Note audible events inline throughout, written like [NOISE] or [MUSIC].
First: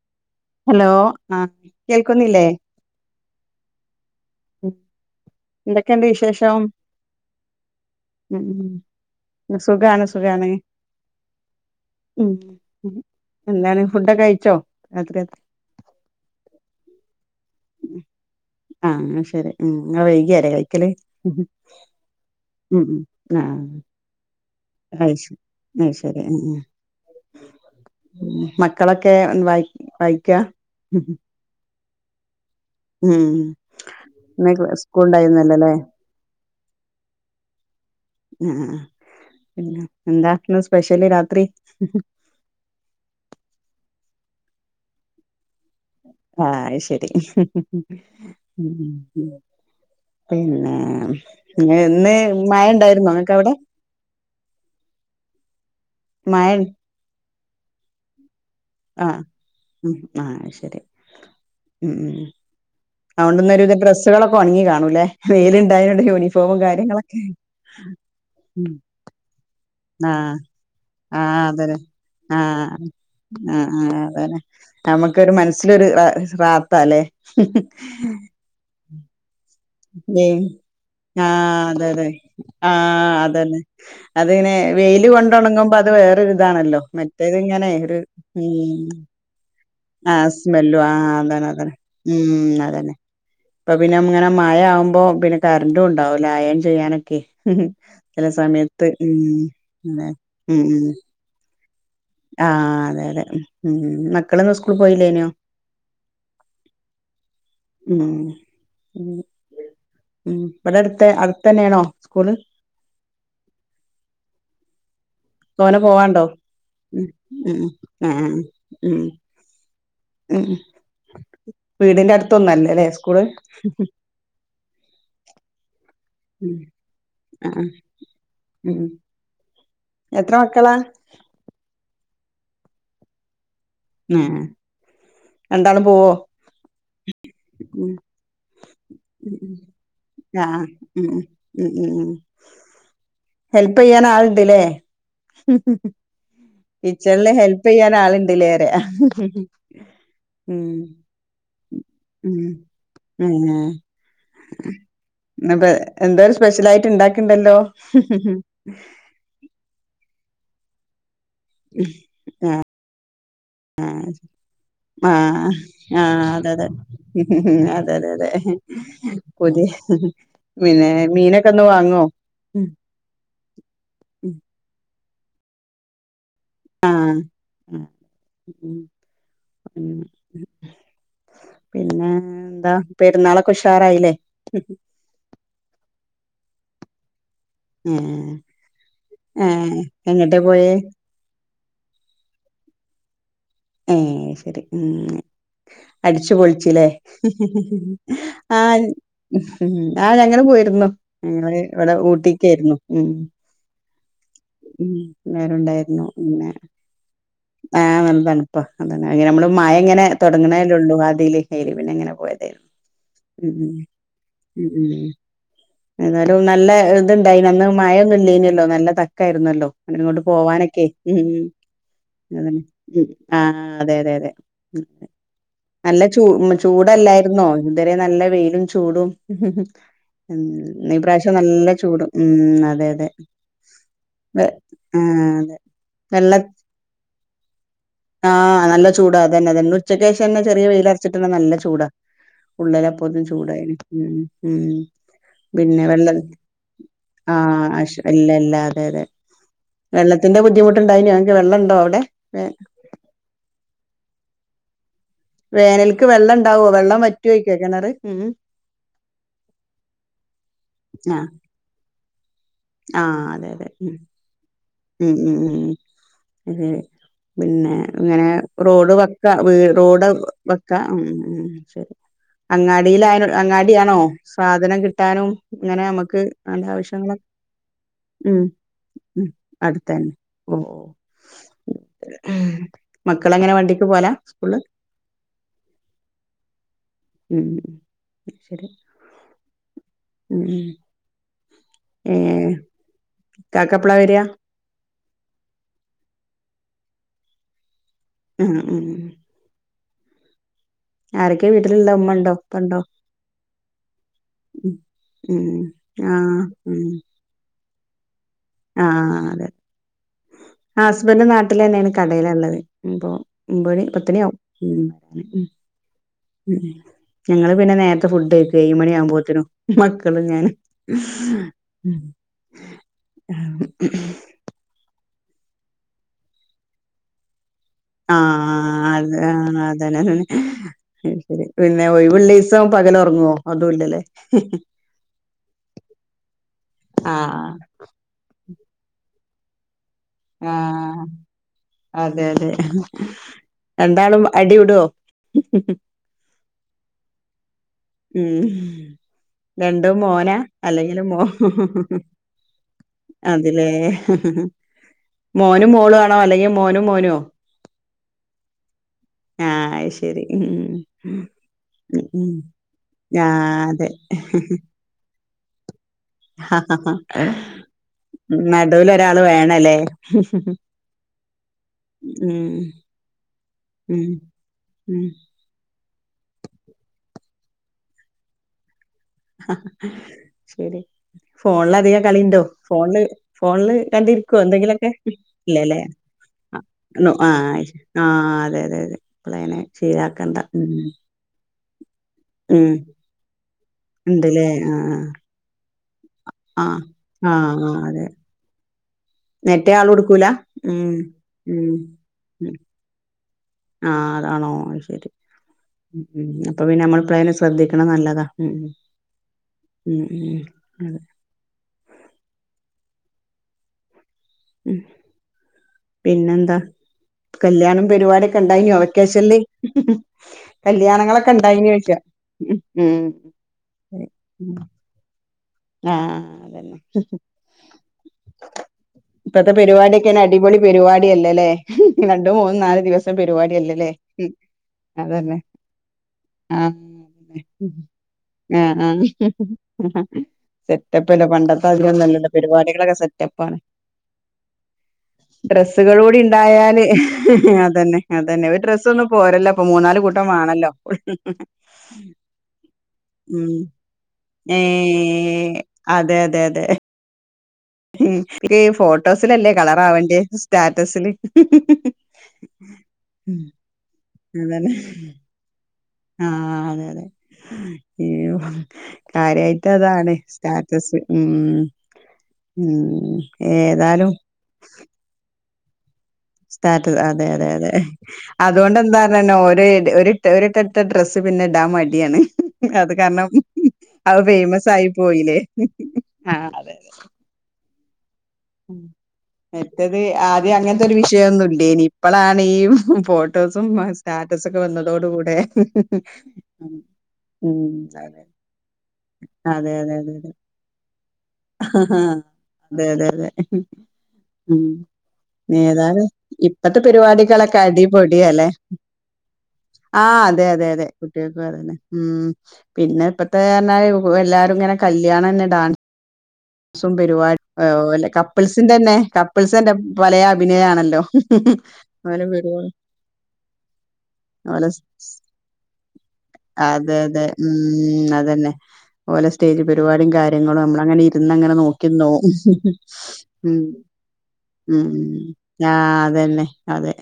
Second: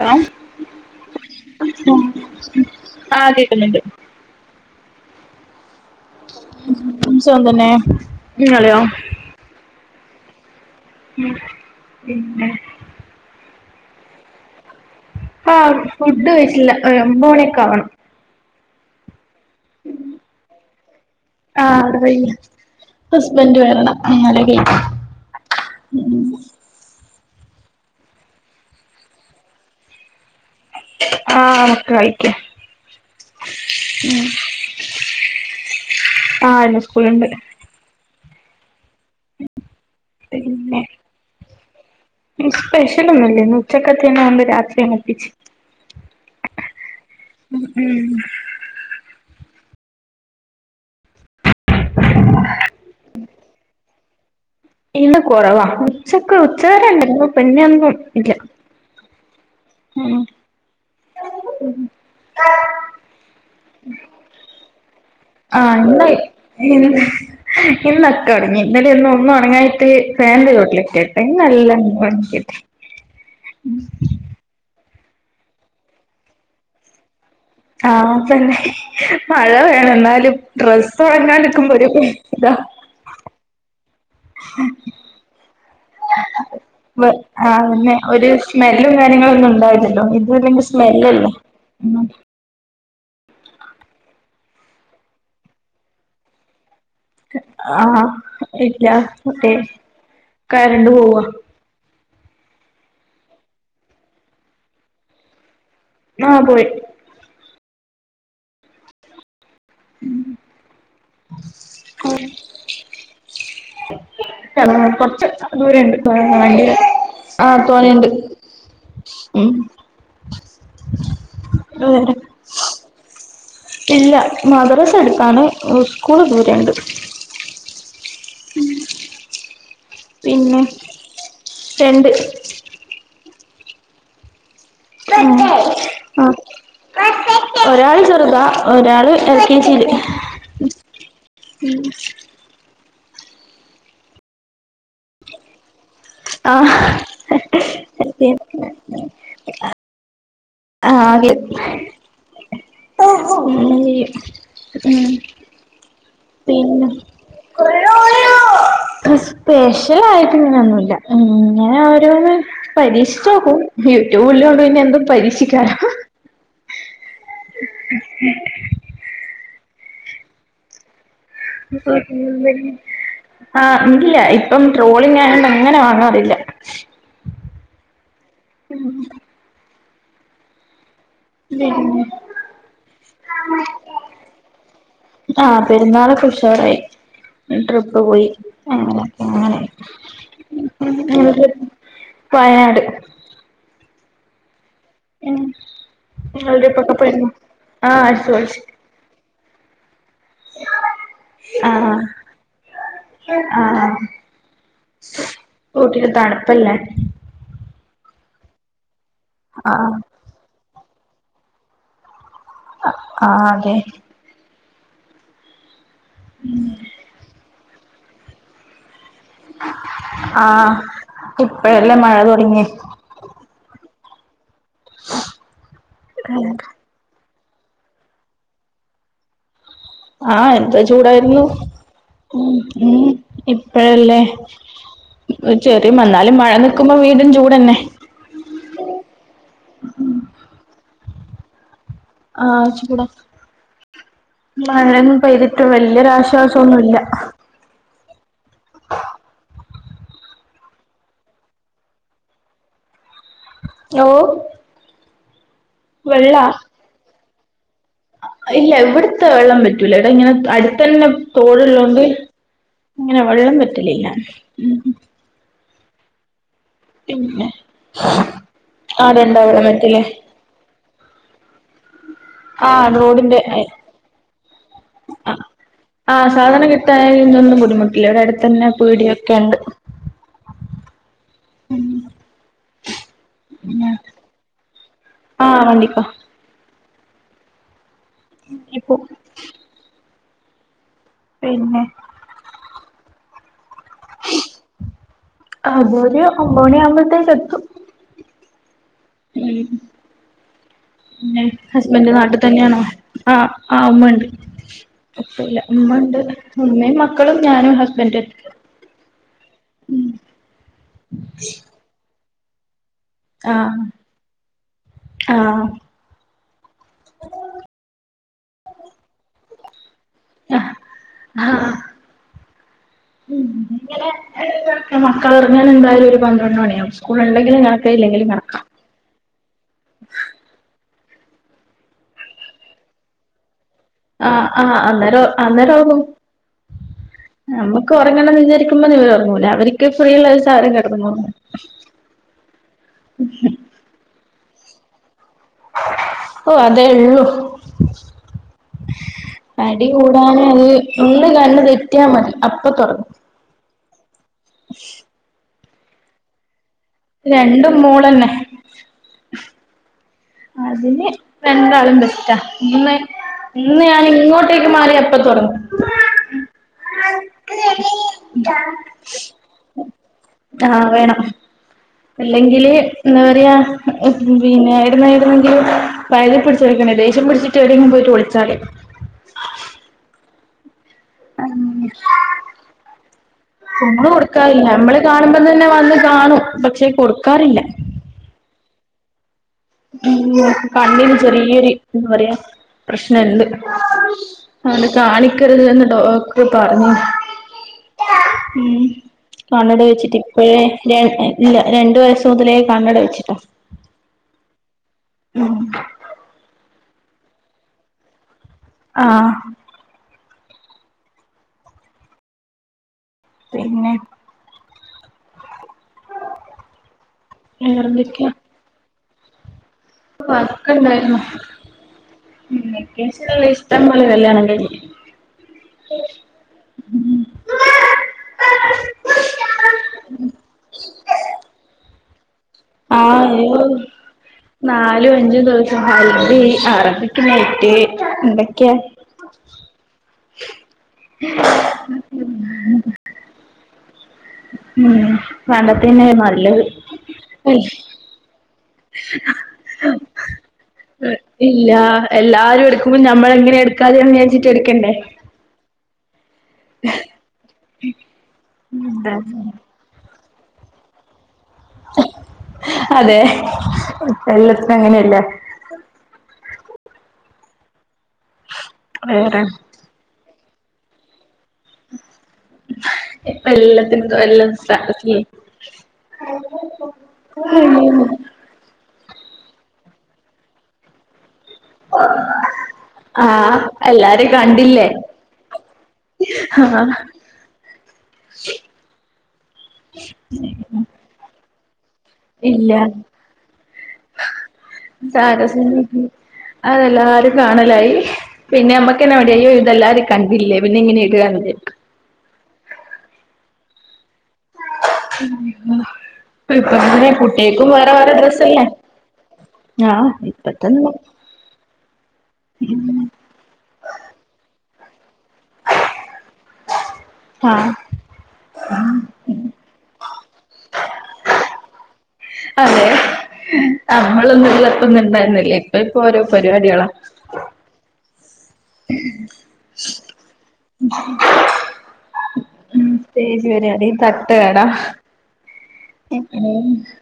Hello hello ആഹ് കേൾക്കുന്നില്ലേ? ആഹ് കേക്കുന്നുണ്ട് ഉം എന്തൊക്കെയുണ്ട് വിശേഷം? സുഖം തന്നെ ഇങ്ങളെയോ ഉം സുഖാണ്. സുഖാണ്. ഉം ഉം. പിന്നെ എന്താണ് ഫുഡൊക്കെയിച്ചോ? ആഹ് ഫുഡ് കയ്ച്ചില്ല ഏഹ് ഒമ്പമണിയൊക്കെ ആവണം. ആഹ് അത് ശരി ഉം ഇങ്ങള് വൈകിയാലെ കഴിക്കാലെ. ഹസ്ബന്ഡ് വരണം അങ്ങനെ. അയ് ശരി അയ് ശരി ഉം ഉം മക്കളൊക്കെ വായ് വായിക്കാ? ഉം ആഹ് മക്കളെ വായിക്കുവാ. ഉം ഇന്നയ് സ്കൂൾണ്ടായിര്ന്നല്ലല്ലേ? ആ ഇന്ന് സ്കൂളുണ്ട് അ ആ പിന്നെ എന്താ ഇന്ന് പിന്നെ സ്പെഷ്യല് രാത്രി സ്പെഷ്യല് ഒന്നുല്ലേ ഉച്ചക്ക [UNINTELLIGIBLE] രാത്രി അങ്ങ് ഒപ്പിച്ച് ആ അയിശരി ഉം ഉം ഉം ഉം പിന്നെ ഇന്ന് മഴ ഉണ്ടായിരുന്നോ ഇങ്ങക്ക് അവിടെ ഇന്ന് കൊറവാ ഉച്ചക്ക് മഴ ഉച്ചവരെയുണ്ട് പിന്നൊന്നും ഇല്ല ആഹ് ഉം ആ ശരി ഉം ഉം അതുകൊണ്ട് ഇന്നൊരുവിധം ഡ്രസ്സുകളൊക്കെ ഒണങ്ങി കാണും ആഹ് വെയിലുണ്ടായോണ്ട് ഇന്ന് യൂണിഫോമും ഇന്ന് കാര്യങ്ങളൊക്കെ ഇന്നൊക്കെ ഉണങ്ങി ഉം ഇന്നലെ ഇന്ന് ഒന്നും ഉണങ്ങായിട്ട് ആഹ് ഫാന്റെ ചോട്ടിലിട്ട് ഇന്ന് എല്ലാം ഉണങ്ങി ആ കിട്ടി ആ ആ അതന്നെ നമുക്കൊരു ഒരു മനസ്സിലൊരു റാഹത്ത് അല്ലേ ആ തന്നെ മഴ [UNINTELLIGIBLE] എന്നാലും ഡ്രസ്സ്‌ ഉണങ്ങാൻ ആഹ് അതെ അതെ [UNINTELLIGIBLE] ഇതാ ആഹ് അതന്നെ അതിങ്ങനെ വെയില് കൊണ്ടുണങ്ങുമ്പൊ അത് വേറൊരിതാണല്ലോ മറ്റേത് ഇങ്ങനെ ഒരു ഉം [UNINTELLIGIBLE] കാര്യങ്ങള് ഒന്നും ആ സ്മെല്ലും ആ അതാണ് അതാണ് ഉം അതന്നെ ഇപ്പൊ പിന്നെ ഇങ്ങനെ മഴ ആകുമ്പോ പിന്നെ കറന്റും ഉണ്ടാവില്ല അയൺ ചെയ്യാനൊക്കെ ക്ക് ആഹ് ചില ഇല്ല സമയത്ത് ഉം മറ്റേ പിന്നെ ഉം കരണ്ട് പോവാ ആ അതെ അതെ ഉം മക്കളൊന്നും സ്കൂളിൽ പോയില്ലേനോ ആ പോയി ഉം ഉം ഉം ഇവിടെ അടുത്ത് അടുത്ത തന്നെയാണോ സ്കൂള് അ കുറച്ചു തോനെ ദൂരെയുണ്ട് പോവാണ്ടോ വണ്ടി ഉം ആ ഉം ഉം തോനെയുണ്ട് ആഹ് ആഹ് ഉം ഉം വീടിന്റെ ഉം അടുത്തൊന്നും അല്ലല്ലേ സ്കൂള് ഇല്ല മദറസേ അടുത്താണ് സ്കൂള് ഉം ദൂരണ്ട് ആഹ് ഉം എത്ര പിന്നെ മക്കളാ രണ്ട് ആ ആ ആ [UNINTELLIGIBLE] ഒരാള് ചെറുതാ ഒരാള് എൽ കെ ജിയില് ആ ഉം ഉം ഉം ഉ ഹെൽപ് ചെയയ്യന് ആൾട്ടില്ലേ ആ കിച്ചണില് ഹെൽപ് ചെയ്യാൻ ആളുണ്ടല്ലേറെ ആ ഉം ഉ ഏഹ് ഹെ ഇന്നിപ്പോ എന്തോ സ്പെഷ്യൽ പിന്നെ ആയിട്ട് ഇണ്ടാക്ക്ണ്ടല്ലോ സ്പെഷ്യല ആയിട്ട് ഇങ്ങനെന്നുല്ല ഇങ്ങനെ ഓരോന്ന് പരീക്ഷിച്ചു നോക്കും യൂട്യൂബിലോണ്ട് പിന്നെ എന്തും പരീക്ഷികാലോ ഉ ഉ ഉ ഉ അതെ അതെ അതെ പുതിയ പിന്നെ മീന [UNINTELLIGIBLE] ആ ഉണ്ടില്ല ഇപ്പം ട്രോളി പിന്നെ അങ്ങനെ വാങ്ങാറില്ല ആഅ ഉ ഉ പിന്നെ എന്താ പെരുന്നാളൊക്കെ ഉഷാറായില്ലേ അ പെരുന്നാളെക്കെ ഉഷാറായി ട്രിപ്പ് പോയി ഏഹ് അങ്ങനെയൊക്കെ ഏഹ് എങ്ങട്ടാ പോയേ അങ്ങനെയ വയനാട് ഏ ശരി ഉ അടിച്ചു നിങ്ങൾ പൊളിച്ചില്ലേ ട്രിപ്പൊക്കെ പോയിരുന്നോ ആഹ് അടിച്ചു ആ പൊളിച്ച് ഉ ആ ഞങ്ങൾ പോയിരുന്നു ഞങ്ങൾ ഇവിടെ ആഹ് ഊട്ടിക്കായിരുന്നു ഉ ആഹ് ഉ എല്ലാറുണ്ടായിരുന്നു ഊട്ടില് പിന്നെ തണുപ്പല്ലേ ആ നല്ലതണുപ്പാ അതന്നെ അങ്ങനെ നമ്മള് മഴ ആഹ് ഇങ്ങനെ തുടങ്ങണേ ഉള്ളൂ ആദ്യല് അയിൽ ങ്ങനെ പോയത് ആ അതെ ഉം ഉം ഏതാലും നല്ല ഇതുണ്ടായി അന്ന് മഴൊന്നുംല്ലനല്ലോ നല്ല ത ണുപ്പാ യിന്നല്ലോ അയിന കൊണ്ട് ആഹ് പോവാനൊക്കെ ഉ ഇപ്പഴല്ലേ മഴ അതന്നെ തുടങ്ങിയേ ഉ ആ അതെ അതെ അതെ നല്ല ചൂ ചൂടല്ലയി ന്നോ ഇതുരെ നല്ല വെയിലും ചൂടും ഉം ആഹ് എന്താ ഇന്ന് ഇപ്രാവശ്യം ചൂടായിരുന്നു. നല്ല ചൂടും ഉം അതെ ഉ അതെ ഇപ്പഴല്ലേ വെ ആഹ് അതെ വെള്ള ചെറിവന്നാലും മഴ നിക്കുമ്പോ വീണ്ടും ചൂട്ന്നെ. ആഹ് നല്ല ചൂടാ അതന്നെ അതന്നെ ഉച്ചക്കശന്നെ ചെറിയ വെയിൽ അടിച്ചിട്ട് നല്ല ചൂടാ. ആഹ് ചൂടാ ഉള്ളിലപ്പതും ചൂടായിന്. ഉം മഴയൊന്നും പെയ്തിട്ട് പിന്നെ വെള്ളം വല്യൊരാശ്വാസൊന്നുല്ല ആഹ് അഷ് ഇല്ല ഇല്ല അതെ അതെ. വെള്ളത്തിന്റെ ബുദ്ധിമുട്ടുണ്ടായിന എനിക്ക് വെള്ളംണ്ടോ അവിടെ? ഓ വേനലിക്ക് വെള്ളം വെള്ളാ ഇണ്ടാവോ വെള്ളം വറ്റുവോയ്ക്കോ കിണറ്. ഇല്ല ഇവിടത്തെ വെള്ളം പറ്റൂല. ടാ ഇങ്ങനെ അടുത്തന്നെ ആഹ് തോട്ള്ളോണ്ട് അങ്ങനെ ആഹ് അതെ വെള്ളം അതെ ഉം പറ്റലില്ല. അതെ പിന്നെ ഇങ്ങനെ റോഡ് വെക്ക ആടെണ്ടോ വീ വെള്ളം വറ്റല് റോഡ് വക്കാ ഉം ഉ ശരി. ആഹ് അങ്ങാടിൽ അ റോഡിന്റെ അങ്ങാടിയണോ സാധനം കിട്ടാനും ഇങ്ങനെ ഞമുക്ക് വേണ്ട ആവശ്യങ്ങള ന്നും ബുദ്ധിമുട്ടില്ല. ഇവിടെ ഉം അടുതന്നെ പീടിയൊക്കെണ്ട്. അടുത്തന്നെ ഓ ഓ ഉം മക്കളെങ്ങനെ വണ്ടിക്ക് പോല സ്കൂൾല് ആഹ് വണ്ടിക്കോ ഉം ശരി എപ്പോ ഉം പിന്നെ ഏ കാക്കപ്പ്ള വെര ആ ഒരു ഒമ്പത് മണി ആവുമ്പോത്തേക്ക് എത്തും ഉം ഉം ഉം പിന്നെ ആരൊക്കെ വീട്ടിലുള്ള ഹസ്ബന്റ് ഉമ്മ ഉണ്ടോ നാട്ടി ഉപ്പ ഉണ്ടോ തന്ന്യാണോ ആഹ് ആ ഉമ്മ ണ്ട് ഉം ഉം ഉപ്പയില്ല ഉമ്മണ്ട് ആഹ് ഉം ഉമ്മേം മക്കളും ഞാനും ഹസ് ആഹ് അതെ ഹസ്ബന്റ് നാട്ടിലെന്നേണ് കടയിലാള്ളത് മ് പ്പൊ ആഹ് മ്പണി പത്തണി ആ ഉം ആഹ് ഉം ഞങ്ങള് പിന്നെ നേര്ത്തെ ഫുഡ് കഴിക്കും ഏയ് മണി ആവുമ്പോതിന്നു മക്ക മക്കളും ഞാനും ആഹ് ഉം ഉം മക്കളൊറങ്ങാൻ എന്തായാലും ഒരു പന്ത്രണ്ട് മണിയാകും സ്കൂൾ ഉണ്ടെങ്കിലും ഞാൻ ആഹ് അത ആ അതന്നെ [UNINTELLIGIBLE] ശെരി പിന്നെ ഒഴിവുള്ളീസം പകലൊർങ്ങോ ആഹ് ആഹ് അന്നേര അന്നേരവു ആഹ് നമ്മുക്ക് വറങ്ങണം വിചാരിക്കുമ്പോ ഇവര് ഒറങ്ങൂ ആഹ് അതെ അതെ എന്താളും അടിയുടോ ഓ അതെ ഉള്ളു ഉം അടി രണ്ടും മോന കൂടാന് അത് അല്ലെങ്കിൽ മോ ഒന്ന് കണ്ണ് തെറ്റിയാ മതി അപ്പൊ തുറക്കും അതിലേ മോനും മോളും ആണോ അല്ലെങ്കി മോനു മോനോ രണ്ടും മോളന്നെ ആഹ് ശ് അതിന് രണ്ടാളും ഉം ബെസ്റ്റാ ഇന്ന് ആഹ് ഇന്ന് ഞാൻ ഇങ്ങോട്ടേക്ക് മാറി അപ്പ തുടങ്ങു ആഹ ഹ ഹ നടൂലൊരാൾ വേണലേ ആഹ് വേണം അല്ലെങ്കില് എന്താ പറയാ ഉം പിന്നെ ഉം ഇവ്ട്ന്നെവിട്ന്നെങ്കിലും [UNINTELLIGIBLE] പിടിച്ചോട് ക്കെണേയ് ദേഷ്യം പിടിച്ച്ട്ടെവിടേങ്കിലും പോയിട്ടൊളിച്ചാല് ശരി ഫോണില് അധികം കളിണ്ടോ ഫോണില് ഫോണില് നമ്മള് കണ്ടിരിക്കുവോ കൊടുക്കാറില്ല എന്തെങ്കിലൊക്കെ നമ്മള് കാണുമ്പം തന്നെ ഇല്ലല്ലേ വന്ന് കാണും പക്ഷെ ആ കൊടുക്കാറില്ല ആ അതെ അതെ അതെ ഇപ്പളങ്ങനെ ഉം ശീലാക്കണ്ട കണ്ണീന് ചെറിയൊരു എന്താ പറയാ ഉം പ്രശ്നംണ്ട് ഉണ്ട്ല്ലേ ആ അതോണ്ട് കാളിക്കരുത് ന്ന് ഡോക്ടറ് ആ പറഞ്ഞീന്ന് ആ ആ അതെ ഉം നെറ്റേ കണ്ണട ആള് വെച്ചിട്ട് കൊടുക്കൂല ഇപ്പഴേ ഉം ല്ലാ രണ്ടു വയസ്സ് മുതലേ കണ്ണട വെച്ചിട്ടാ ആഹ് അതാണോ അഹ് ശരി അപ്പൊ പിന്നെ നമ്മൾ ഇപ്പേനെ ശ്രദ്ധിക്കണത് നല്ലതാ ഉം ആഹ് ഉം ഉം അതെ പിന്നെ ഉ പിന്നെ എന്താ കല്യാണം വേറെന്തൊക്കെയാ പരിപാടൊക്കെ ഉണ്ടായിന്യോ വെക്കശല് വർക്ക് ഉണ്ടായിരുന്നു കല്യാണങ്ങളൊക്കെ ഉണ്ടായിനോയ്ക്ക [UNINTELLIGIBLE] ഇഷ്ടം പോലെ കല്യാണം കഴി ആഹ് അതന്നെ [INAUDIBLE] ഇപ്പത്തെ പരിപാടിയൊക്കൊന്ന് അടിപൊളി പരിപാടിയല്ലല്ലേ മൂന്ന നാല് ദിവസം ആഹ് അയ്യോ പരിപാടിയല്ലല്ലേ നാലും അതന്നെ അഞ്ചും ദിവസം ഹൽദി ആഹ് ആറപ്പിക്കുന്നറ്റ്് എന്തൊക്കെയാ സെറ്റപ്പ്ല്ല പണ്ടത്തെ ആതിരിന്നുഅ ല്ലല്ലോ പരിപാടികളൊക്കെ സെറ്റപ്പ ആണ് ഉം പണ്ടത്തന്നെ ഡ്രസ്സുകളുംകൂടി നല്ലത് ഇണ്ടായാല് [UNINTELLIGIBLE] അതന്നെ അതന്നെ ഒര് ഡ്രെ ഒന്നും പോരല്ലോ ഇപ്പൊ മൂന്നാല് കൂട്ടം വേണല്ലോ ഇല്ല എല്ലാരും എടുക്കുമ്പോ ഞമ്മളെങ്ങനെ എടുക്കാതെന്ന് വിചാരിച്ചിട്ട് ഏ എടുക്കണ്ടേ അതെ അതെ അതെ ഹ്മ്മ്, ഈ ഫോട്ടോസിലല്ലേ കളറാവണ്ടിയെ സ്റ്റാറ്റസില് അതെ ഉം. അതന്നെ എല്ലാത്തിനും അങ്ങനെയല്ലേ ആഹ് അതെ അതെ വേറെ കാര്യയിട്ടതാണ്. സ്റ്റാറ്റസ് ഉ ഉ ഇപ്പ ഏതാലും എല്ലാത്തിനും എല്ലാം [INAUDIBLE] അതെ അതെ അതെ അതുകൊണ്ട് എന്താ ഒര് ഒരട്ടട്ട ഡ്രസ് പിന്നെ ഡാം മടിയാണ് അത് കാരണം ആഹ് അവ എല്ലാരും കണ്ടില്ലേ ഫേമസായി പോയില്ലേ, [INAUDIBLE] ആഹ് അതെതെതെ ഉ മറ്റേത് ആദ്യം അങ്ങനത്തെ ഒരു വിഷയമൊന്നും ഇല്ലനി ഇപ്പോഴാണ് ഈ ഇല്ല ഫോട്ടോസും സ്റ്റാറ്റസൊക്കെ വന്നതോട കൂടെ സ്റ്റാറ്റസില് അതെല്ലാരും ഉം കാണലായി, അതെ പിന്നെ ഞമ്മക്കന്നെ മടിയായി അയ്യോ ഇതെല്ലാരും കണ്ടില്ലേ പിന്നെ ഇങ്ങനെ ഇടാന്ന് ആ അതെ അതെ അതെ ഉം, ഏതായാലും ഇപ്പ ഇപ്പത്തെ അങ്ങനെ പരിപാടികളൊക്കെ കുട്ടികക്കും വേറെ വേറെ അടിപൊളിയാല്ലെ ഡ്രസ്സല്ലേ ആഹ് ഇപ്പ അതെ, അതെ, തന്നെ അതെ കുട്ടികൾക്കും അതന്നെ, ഉം പിന്നെ ഇപ്പത്തെന്നഞ്ഞാൽ എല്ലാരും ഇങ്ങനെ കല്യാണം തന്നെ ഡാൻസ് പരിപാടി ആഹ് ഓലെ [UNINTELLIGIBLE] ന്നെ കപ്പിൾസിന്റെന്നെ കപ്പിൾസ് എന്റെ പല അഭിനയ ആണല്ലോ [UNINTELLIGIBLE] അതെ നമ്മളൊന്നും ഓലെ, ഉള്ളപ്പൊന്നും ഉണ്ടായിരുന്നില്ല ഇപ്പ ഇപ്പൊ ഓരോ പരിപാടികളാ അതെ അതെ ഉം അതെ പിന്നെ ഓലെ സ്റ്റേജ് പരിപാടിയും കാര്യങ്ങളും നമ്മളങ്ങനെ ഇരുന്നങ്ങനെ നോക്കിന്നോവും. ഉം സ്റ്റേജ് ഹ്മ്മ്, പരിപാടി തട്ടുകട ഹ്മ്മ് ആഹ് അതന്നെ അതെ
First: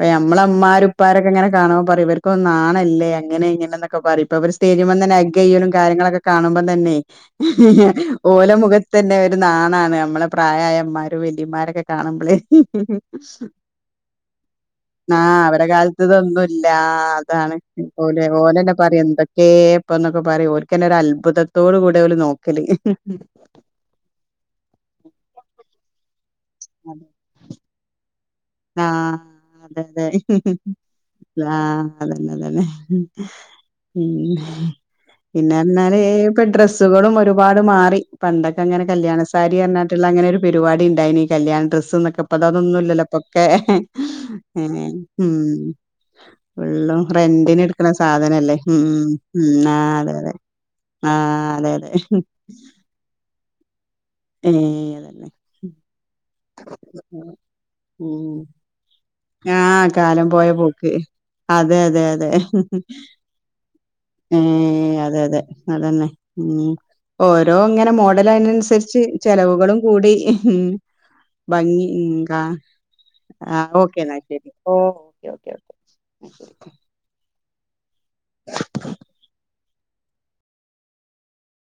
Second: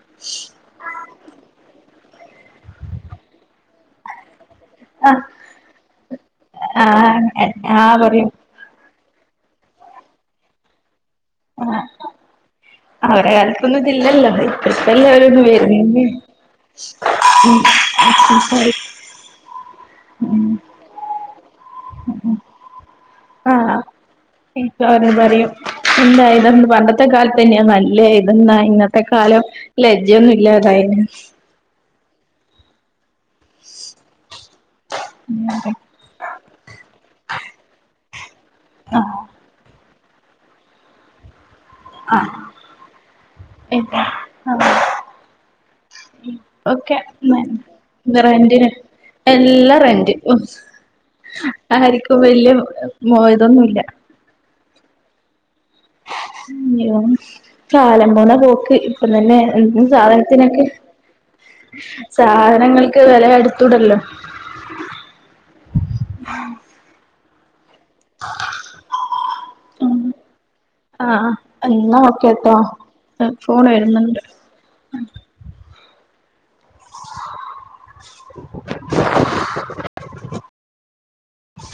അപ്പ ഞമ്മളെ ഇമ്മാരുപ്പാരൊക്കെങ്ങനെ കാണുമ്പോ പറിം ഇവര് ഇപ്പൊ നാണല്ലേ അങ്ങനെ ഇങ്ങനെന്നൊക്കെ പറയിമ്പോ ഇവര് സ്റ്റേജുമെന്നേ ആഹ് ഹഗയ്യലും കാര്യങ്ങളൊക്കെ കാണുമ്പം തന്നെ ആഹ് ആഹ് പറയൂ [INAUDIBLE] ഓലെ മുഖ അതന്നെ ഒരു നാണാണ് നമ്മളെ പ്രായായമ്മാര് മ്മാര് വല്ലിമ്മാരോക്കെ കാണുമ്പോഴേ അവരെ കാലത്തൊന്നും ഇതില്ലല്ലോ ഇപ്പ ഇപ്പ ആ എല്ലാവരും അവരെ കാലത്ത് വരുന്നേ ഇതൊന്നുല്ല അതാണ് ഓലെ ഓലെന്നെ പറയും എന്തൊക്കേപ്പൊന്നൊക്ക പറിം ഓൽകെന്നെ ഒരത്ഭുതം അതോട കൂടെ നോക്കല് ആഹ് എപ്പ അവര പറയും എന്തായി പണ്ടത്തെ കാലത്തെന്ന്യാ നല്ലേ അതന്നാ ഇന്നത്തെ ആഹ് കാലം അതെ അതെ ലജ്ജൊന്നുല്ലാതായിന് ആഹ് അതന്നെ അതന്നെ ഉം ആഹ് പിന്നെർഞാല് ഇപ്പൊ ഡ്രെസ്സുകളും ഒരുപാട് മാറി പണ്ടൊക്കെ അങ്ങന കല്യാണ ആഹ് സാരി അർഞാട്ടുള്ള അങ്ങനെ ഒരു പരിപാടി ഇണ്ടായിനി കല്യാണ ഡ്രസ്സ്ന്നൊക്കെ ഇപ്പ അതൊന്നുല്ലല്ലോ ഓക്കെ ഉ ഓക്കെ എന്ന സാധനല്ലേ റെന്റിന് ഉം ഉം എല്ലാ ആഹ് അതെ റെന്റ് അതെ ആഹ് അതെ അതെ ആരിക്കും വെല്ല്യെ മോ ഇതൊന്നുല്ല ഏ കാലം പോണ ഉം പോക്ക് തന്നെ ആഹ് കാലം പോയ സാധനത്തിനൊക്കെ പോക്ക് അതെ അതെ അതെ സാധനങ്ങൾക്ക് വെല എടുത്തൂടല്ലോ ഏ അതെ അതെ അല്ലതന്നെ ഉ ഓരോ അങ്ങനെ മോഡലായിനൻസര്ച്ച് ചെലവുകളും കൂടി ഉം ആ ഭംഗി എന്നാ ഓക്കെ കാ കേട്ടോ ഫോൺ ആഹ് വര്ന്നു ഓക്കെ എന്നാ ശരി ഓ ഓക്കെ ഓക്കെ ഓക്കെ ശ [INAUDIBLE]